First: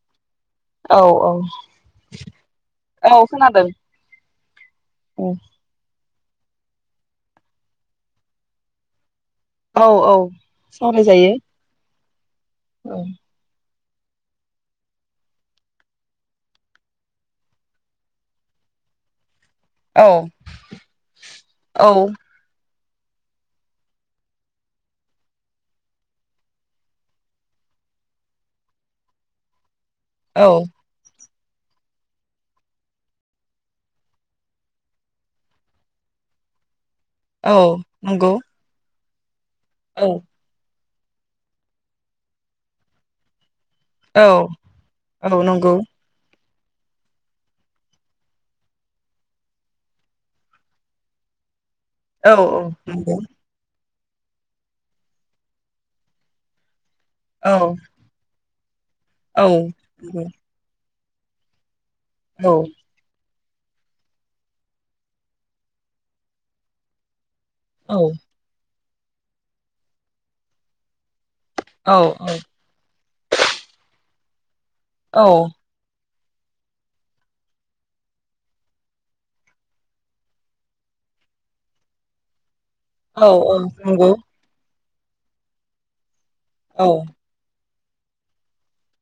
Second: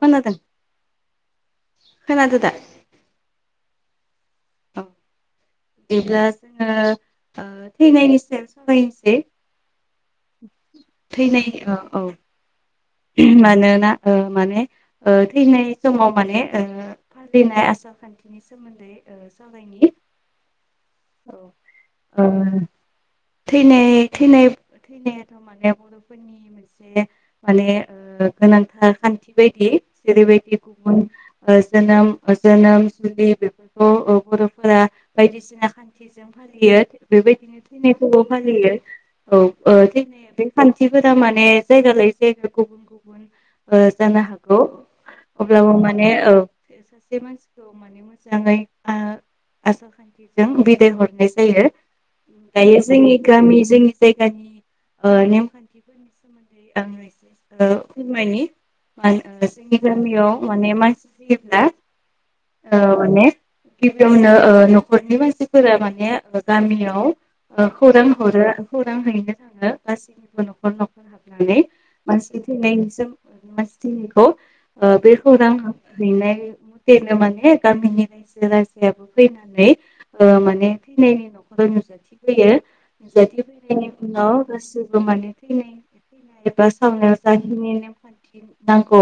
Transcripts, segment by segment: खोनादों औ औ खोनादो दा औ खोनादों। औ। बिदिब्ला जोङो ओ थैनायनि सायाव सावरायनोसै। औ औ सावरायजायो। थैनाय औ औ औ मानोना माने थैनाय समाव माने फालिनाय आसार खान्थिनि सोमोन्दै। औ [unintelligible] थैनाय थैनाय [unintelligible] माने गोनांथार खान्थि बायदि औ जेरबायदि गुबुन जोनोम जोनोम जुलि बेफोरखौ बर'फोरा बायदिसिना खान्थिजों फालियो। औ बेबायदिनो थैनाय फोरखौबो नंगौ फालियो । औ ओ औ [unintelligible] खाथिफोरा माने जायगा लायो [unintelligible] जानो औ हागौ औ अब्लाबो नंगौ माने ओ सासे मानसिखौ माने मोजाङै आसार खान्थिजों बिदाय हरनाय जायो। औ दायो जोंनि नंगौ गमि जो जायगानि नेमखान्थिफोरनि सोमोन्दै औ आङो ओ फोरमायनि [unintelligible] माने औ नंगौ मानसि [unintelligible] औ माने। गिबियावनो न'खरनि मानसिफोरा माने गामियाव [unintelligible] खौरां हरो। खौरां हैनो थाङो गासैनिबो न'खर न'खर हाबनानै। औ मानसि थैनायनि जों [unintelligible] ओ बेखौरां हैनाय मथेनो माने गामिनि रायजो राजायाबो फैनानै ओ माने थैनायनि न'खराव नुजाथिफैयो। औ नंगौ औ [unintelligible] [unintelligible] [unintelligible] खान्थि नांगौ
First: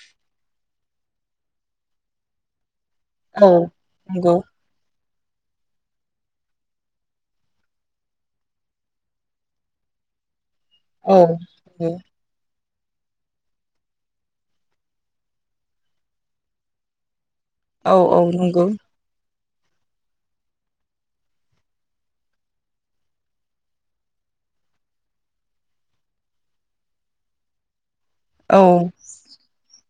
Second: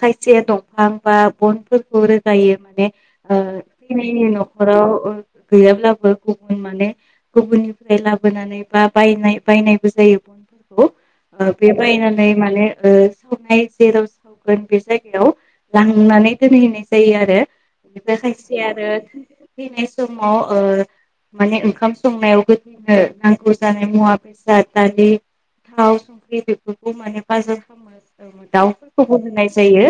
खायसे दंफां बा बनफोरखौ रोगायो माने ओ औ बि नंगौ न'खराव ओ गैयाब्लाबो गुबुन माने गुबुननिफ्राय लाबोनानै बा बायनाय बायनायबो जायो। औ [unintelligible] बे बायना माने ओ सावनाय जेराव सावगोन बे जायगायाव लांनानै दोनहैनाय जायो आरो। औ बिदिया औ खायसे नंगौ आरो थैनाय समाव ओ माने ओंखाम संनायाव गोथैनो नांगौ जानाय मुवा बेसाद दालि थाव संख्रि बेफोर खौ माने बाजार खामो । औ दाउफोरखौबो होनाय जायो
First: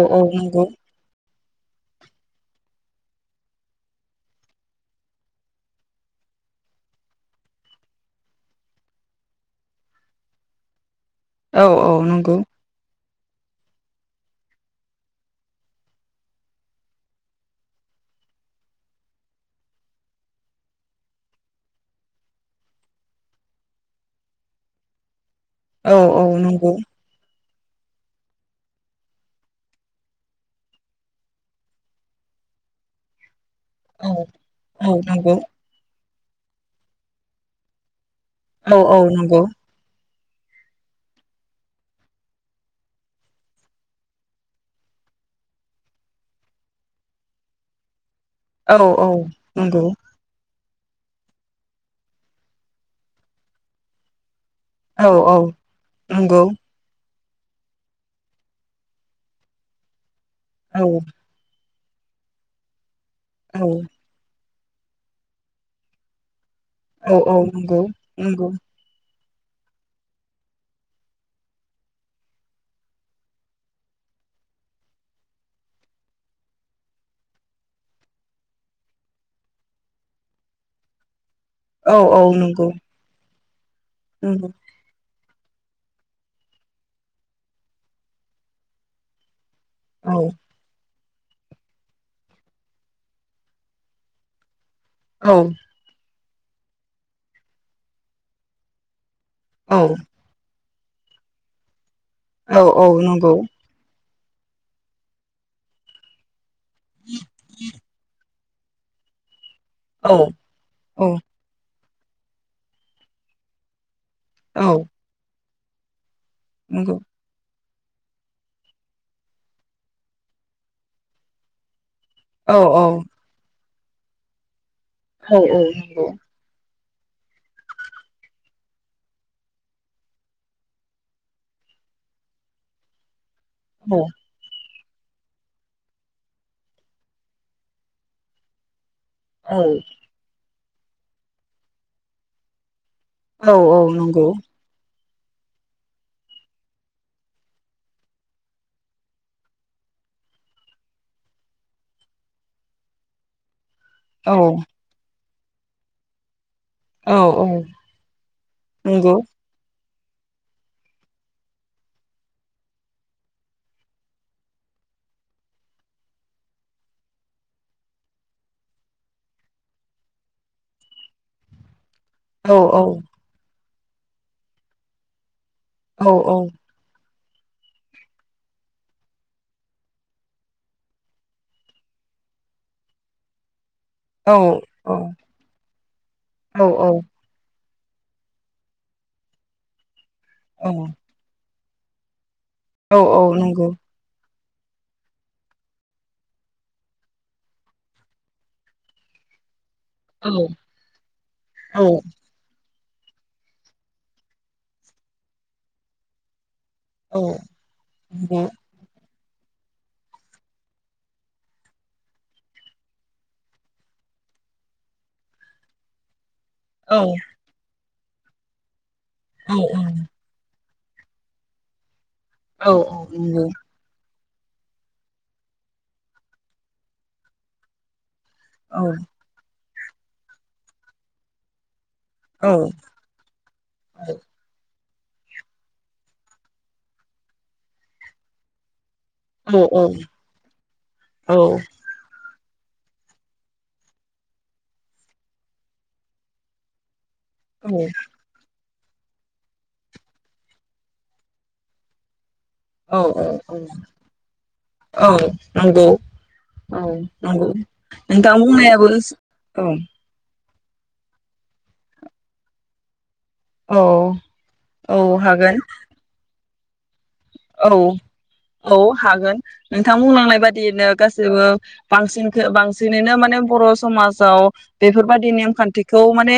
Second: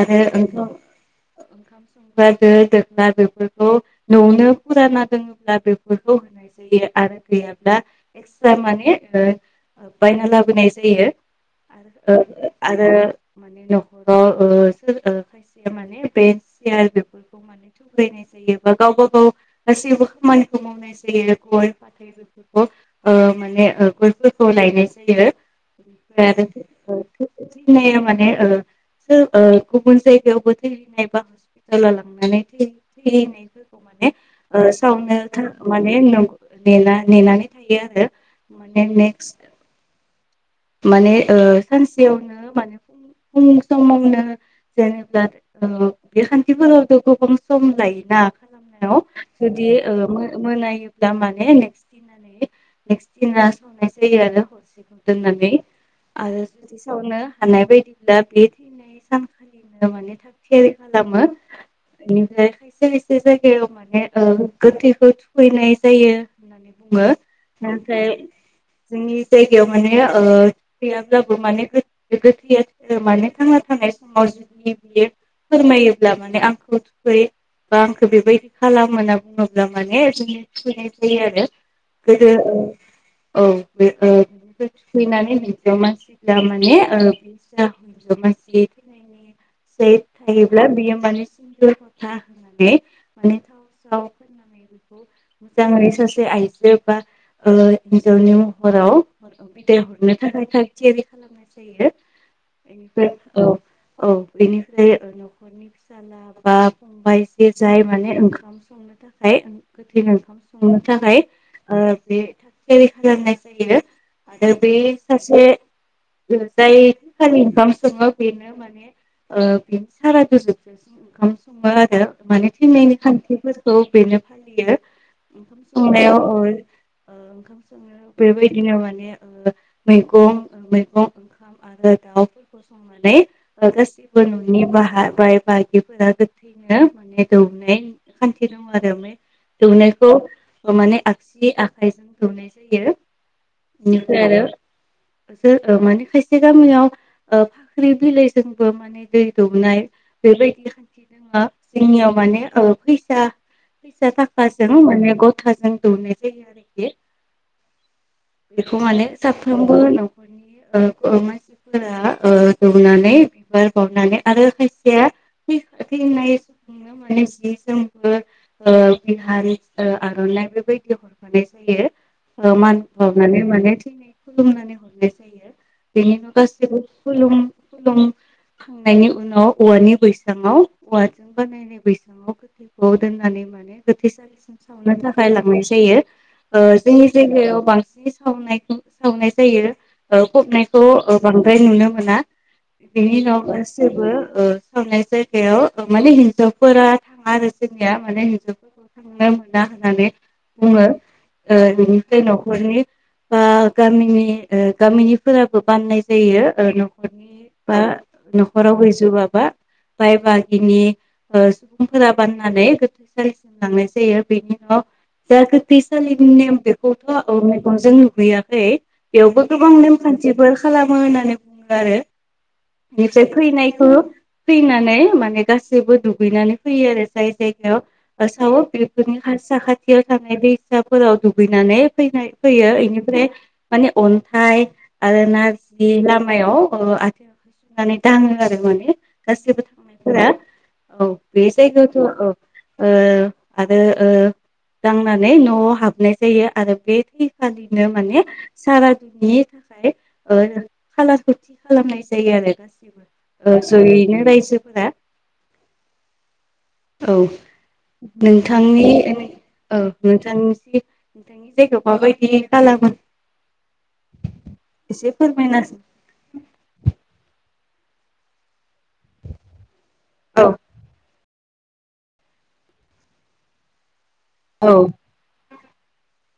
आरो औ नंगौ ओ ओंखाम संग्रा दो दोख्ला बेफोरखौ न'आवनो फुराना दङोब्ला बेफोरखौ होनाय जायो आरो गैयाब्ला एक्सट्रा माने ओ बायना लाबोनाय जायो । औ औ आरो नंगौ ओ आरो माने नखराव ओ सोर खायसेया माने बेन्स सियार बेफोरखौ माने थुफ्लायनाय जायो बा गावबा गाव गासैबो खामानिखौ मावनाय जायो गय फाथै बेफोरखौ ओ माने ओ गयफोरखौ लायनाय जायो। औ [inaudible] औ नंगौ । आरो थैनाया माने ओ सो ओ गुबुन जायगायावबो थैहैनाय बा हस्पिटालाव लांनानै थैहै थैहैनाय खौ माने ओ औ सावनो नंगौ था माने नं नेना नेनानै थायो आरो । माने नेक्स्ट माने ओ सानसेयावनो माने फुं फुं समावनो जेनेबा ओ बे खान्थिफोरावथ' गोबां सम लायोना। औ खालामनायाव औ जुदि नंगौ ओ मो-मोनायो दा माने नेक्स दिनानि नेक्सदिना संनाय जायो आरो [inaudible] औ दोनना औ नंगौ आरो [unintelligible] खौनो हानाय बायदिब्ला बे थैनाय सानखालिनो माने थाखाय सेरे औ खालामो बिनिफ्राय [unintelligible] जे औ जायगायाव माने ओ गोथैखौ थुखैनाय जायो होननानै बुङो औ औ नंगौ नाथाय नंगौ जोंनि जायगायाव माने ओ थुखैयाब्लाबो माने गोथै गोथैया माने थांना थानाय समाव जिनि बियो फोरमायोब्ला माने आंखौ थुखै बा आंखौ बेबायदि खालाम होनना बुङोब्ला माने जोंनि थुखैनाय जायो आरो। औ औ गोदो ओ नंगौ। औ बे ओ नंगौ हिनजाव मानसिब्ला माने ओ हिनजाव मानसि थैनायनि सै औ थायोब्ला बियो माने [unintelligible] [unintelligible] औ मोजांङै सो बे आइजो बा ओ हिनजावनि महराव बिदाय औ हरनो थाखाय थियारि खालामनाय जायो। औ औ बेनिफ्राय नंगौ औ औ बेनिफ्राय न'खरनि फिसाला बा बा [unintelligible] जाय माने ओंखाम संनो थाखाय गोथैनो औ ओंखाम संनो औ थाखाय ओ बे थागथियारि खालामनाय जायो। आरो बे औ सासे जाय नंगौ खालि ओंखाम सङो बेनो माने बेनो सारादुजोब ओंखाम सङो आरो माने औ थैनायनि खान्थिफोर औ बेनो फालियो। औ औ ओंखाम नंगौ संनायाव अर ओंखाम संनो बेबायदिनो माने मैगं मैगं ओंखाम आरो दाउफोरखौ संनानै औ गासिबो न'निबा बा बाय बाहागिफोरा गोथैनो माने दौनाय खान्थि दङ आरो दौनायखौ माने आगसि आखाइजों दौनाय जायो। औ औ नंगौ। बेनिफ्राय आरो जो माने खायसे गामियाव फाख्रि बिलाइजोंबो माने दै दौनाय बेबायदि खान्थि दोङो जोंनियाव माने ओ फैसा फैसा औ नंगौ औ नंगौ औ थाखाजों माने ग थाजों दौनाय जायो आरो। औ औ। बेखौ माने नंगौ साफ्रोमबो बो न'खरनि ओ ओ मानसिफोरा ओ दौनानै बिबार बावनानै आरो खायसेया थै-थैनाय सुबुंनो माने जि जोमबो ओ बिहानि आर'नाइ बेबायदि हरफानाय जायो। ओ औ मान औ। माने बावनानै थैनाय खुलुमनानै हरनाय जायो। औ बिनिनो औ गासैबो खुलुम खुलुमखांनायनि उनाव औवानि बैसाङाव औवाजों बानायनाय बैसाङाव गोथैखौ दोननानै माने गोथैसालिसिम सावनो थाखाय लांनाय जायो। ओ जोंनि जायगायाव बांसिन बि सावनायखौ सावनाय जायो। फबनायखौ बां द्राय नुनो मोना बेनि उनाव नंगौ गासिबो ओ सावनाय जायगायाव माने हिनजावफोरा थाङा आरो जोंनिया माने हिनजावफोरखौ थांनो मोन होननानै औ बुङो औ ओ न'खरनि बा गामिनि गामिनिफोराबो बाननाय जायो। न'खरनि बा न'खराव गैजोबा बाय बाहागिनि सुबुंफोरा बाननानै गोथैसालिसिम लांनाय जायो बेनि उनाव जा गोैथैसालि नेम बेखौथ' औ जों लुगैयाखै बेयावबो गोबां नेमखान्थिफोर खालामो होननानै बुङो आरो बेनिफ्राय फैनायखौ फैनानै माने गासैबो दुगैनानै फैयो आरो जाय जायगायाव आसाव बेफोरनो हसा खाय खाथियाव थानाय दैसाफोराव दुगैनानै फैनाय होयो बेनिफ्राय माने अन्थाइ आरो नारजि लामायाव आथिं हो सुनानै दाङो आरो माने गाससिबो थांनायफोरा औ बे जायगायावथ' औ ओ आरो ओ दांनानै न'आव हाबनाय जायो आरो बे औ औ आनिनो माने सारादुनि थाखाय खाालारखौ थि खालामनाय जायो आरो औ औ औ ओ जयैनोल रायजोफोरा औ नंगौ औ नोंथां नोंथांनि बुंनायाबो औ नोंथांनि नोंथांनि जायगायाव माबायदि खालामो? औ औ एसे फोरमायना हागोन औ। औ हागोन नोंथां बुंलांनाय औ बादियैनो गासैबो बांसिन बांसिनैनो माने बर' समाज बाव औ बेफोरबायदि नेमखान्थि बेखौ माने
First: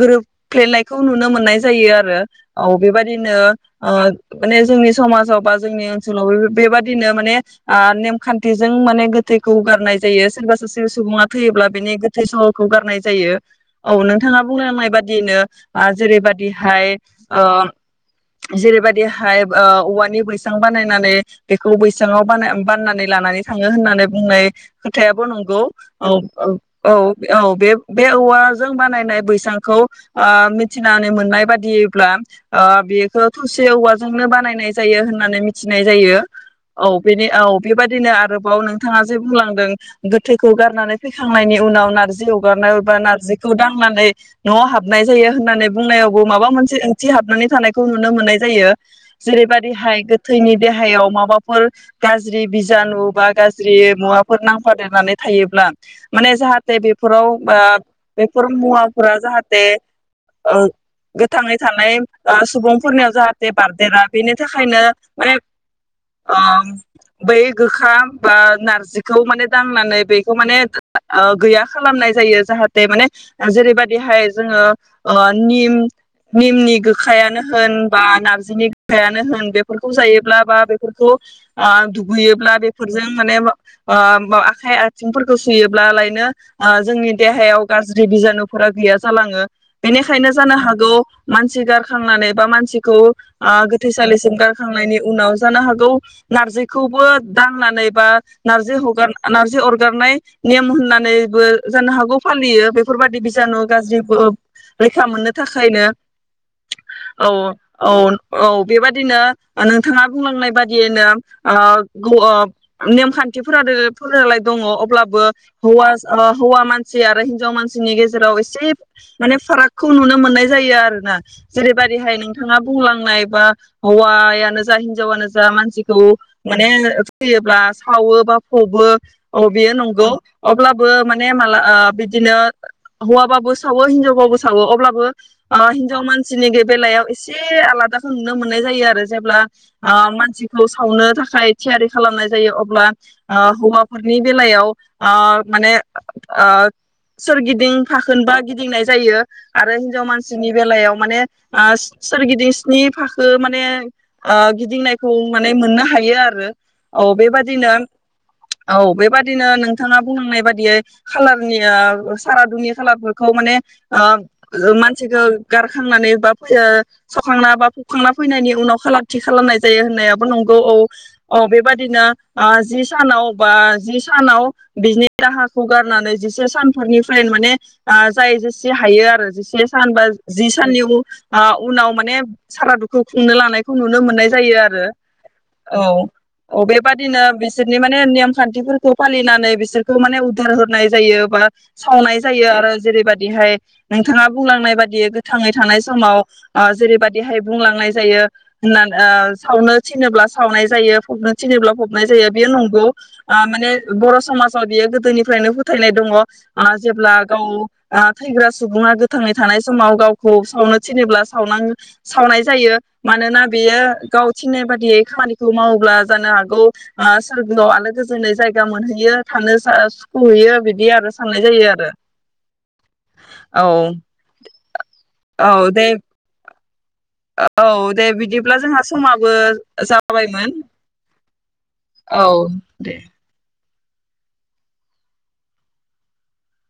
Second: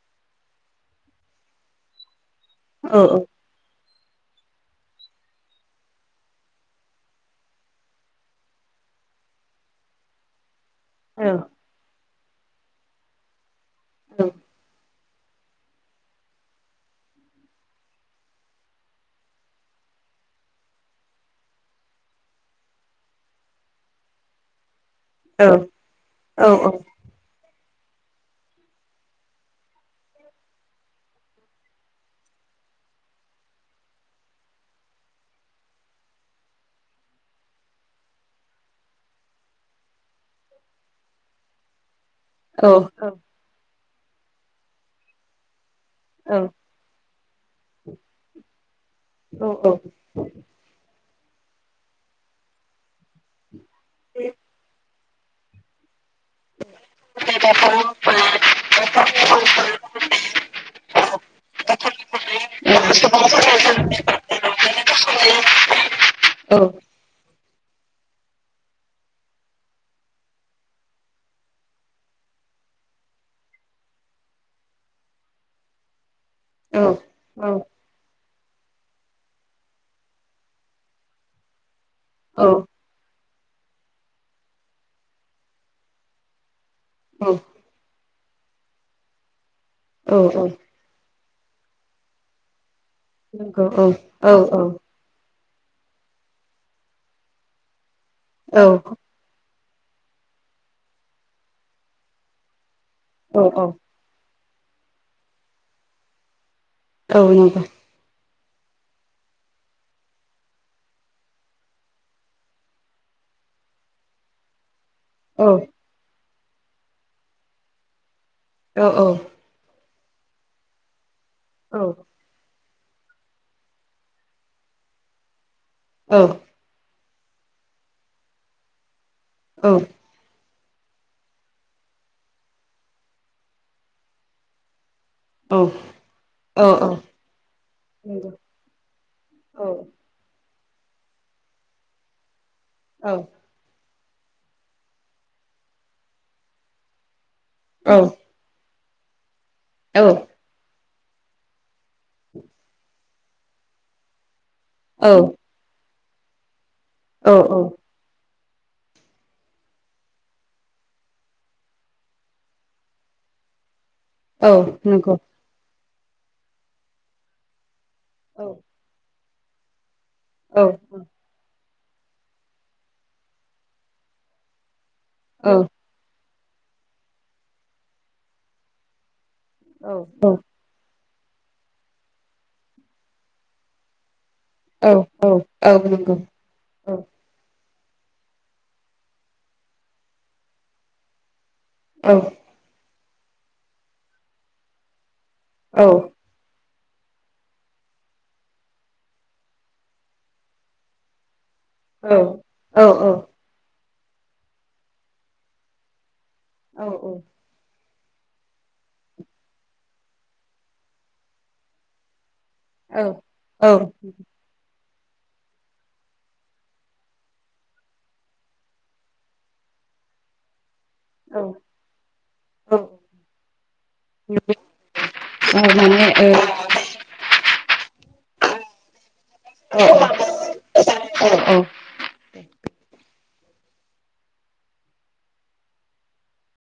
गोरोबफ्लेनायखौ नुनो मोननाय जायो आरो औ बेबायदिनो माने जोंनि समाज जोबा जोंनि ओनसोलाव बेबादिनो माने आ नेमखान्थिजों माने गोथैखौ गारनाय जायो सोरबा सो। सुबुङा थैयोब्ला बिनि थै सहखौ गारनाय जायो। औ नोंथाङा बुंलांनाय बाद दिनो आ जेरैबायदिहाय ओ जेरैबायदिहाय ओ औवानि बैसां बानायनानै बेखौ बैसांयाव बानना बाननानै लानानै थाङो होननानै बुंनाय खोथायाबो औ नंगौ औ औ औ औ। बे बे औवाजों बानायनाय बैसांखौ ओ मिथिनानै मोननाय बादिब्ला ओ बेखौ थसे औवाजोंनो बानायनाय जायो होन नानै मिथिनाय जायो औ बेनि औ बेबायदिनो आरोबाव नोंथाङा जे बुंलांदों गोथैखौ गारनानै फैखांनायनि उनाव नारजि जि औ अरगारनाय बा नारजिखौ दां नानै नआव हाबनाय जायो होननानै बुंनायावबो माबा मोनसे ओंथि हाबनानै थानायखौ नुनो मोननाय जायो जेरैबायदिहाय देहायाव माबाफोर गाज्रि बिजानु बा गा। जे मुवाफोर नांफा देरनानै थायोब्ला माने जाहाथे बेफोराव आ बेफोर मुवाफोरा जाहाथे आ गोथाङै थानाय आ सुबुंफोरनियाव जाहाथे बारदेरा बेनि थाखायनो माने आ बै गोखा बा नारजिखौ माने दांनानै बेखौ माने ओ गैया खालामनाय जायो जाहाथे माने आ जेरैबायाददिहाय जोङो ओ निम निमनि औ गोखायानो औ होनबा नारजि जिनि फायानो होन बेफोर [unintelligible] जायोब्ला बा बेफोरखौ आ दुब औ बुयोब्ला बेफोरजों माने ओ आखाइ आथिंफोरखौ सुयोब्लालायनो आ जोंनि औ नंगौ औ नंगौ औ नंगौ औ नंगौ औ नंगौ औ देहायाव गाज्रि। जि बिजानुफोरा गैया जालाङो। बेनिखायनो जानो हागौ मानसि गारखांनानै बा मानसि खौ ओ गोथैसालिसिम गार थांनायनि उनाव। जानो हागौ नारजिखौबो दाननानै बा नारजि हगार नारजि अर गारनाय नेम होननानैबो जानो हागौ फालियो बे फोर बादि बिजानु गाज्रि फोर रैखा मोननो थाखायनो औ औ। औ बेबादिनो ओ नोंथाङा बुंलांनाय बादियैनो ओ ग ओ नेमखान्थिफोराद फोरालाय दङ अब्ला बो हौवा ओ हौवा मानसि आरो हिनजाव मानसिनि गेजे जेराव एसे माने फाराग खौ नुनो मोननाय जायो आरो ना जेरैबादिहाय नोंथाङा बुंलांनाय बा हौवाया जा हिनजावानो जा मान सिखौ माने होयोब्ला सावो बा फबो औ बेयो नंगौ। अब्लाबो माने माला ओ बिदिनो हौवाबाबो सावो हिनजावबाबो सावो अब्लाबो ओ हिनजाव मानसिनि बे-बेलायाव एसे आलादाखौ नुनो मोननाय जायो आरो जेब्ला अ मा जिखौ सावनो थाखाय थियारि खालामनाय जायो अ वा ओ हौवा हरनि बेलायाव ओ माने ओ सोरगिदिं औ फाखोन बा गिदिंनाय जायो। आरो औ हिनजाव मानसिनि बेलायाव माने आ स सोरगिदिं स्नि फाख बो माने ओग गिदिंनायखौ माने मोननो हाय बे आरो। औ बे बादिनो औ औ बेबादिनो नोंथाङा बुंलांनाय बादियै खालारनि ओ सारादुनि खालारफोरखौ माने आ मानसिखो गार खांनानै बा [unintelligible] सावखांना बा खांना फैनायनि उनाव खाला थि खालामनाय जायो होननाया नंगौ औ औ बेबाय बिदिनो ओ जि सानाव बा जि सानाव बिनि दाहाखौ गारनानै जिसि जे सानफोरनिफ्राय माने आ जाय जेसे हायो आरो [unintelligible] ओ उनाव माने सारादुखौ खुंनो लानाय। नुनो मोननाय जायो आरो औ औ बेबादिनो बिस बिसोरनि माने नेम खान्थिफोरखौ फालिनानै बिसोरखौ माने उदार होनाय जायो बा सावनाय जायो आरो जेरैबायदि बिहाय नोंथाङा बुंलांनाय बायदि। गोथाङै थानाय समाव ओ जेरैबादिहाय बुंलांनाय जायो। होनना ओ सावनो थिनोब्ला सावनाय जायो फबनो थिनोब्ला फबनाय जायो बेयो नंगौ आ माने बर' समाजाव बियो गोदोनिफ्रायनो फोथायनाय दङ। आ जेब्ला गाव ओ थैग्रा सुबुङा गोथाङै थानाय समाव गावखौ सावनो थिनोब्ला सावना सावनाय जायो मानोना बेयो गावथिननाय बादियै खामानिखौ मावोब्ला जानो हागौ ओ सोरगोआव आलो गोजोनै जायगा मोनहैयो थानो ओ सुखुहैयो बि बे आरो साननाय जायो आरो औ औ दे। माने औ दे बिदिब्ला जोंहा समा बो जाबायमोन औ औ दे।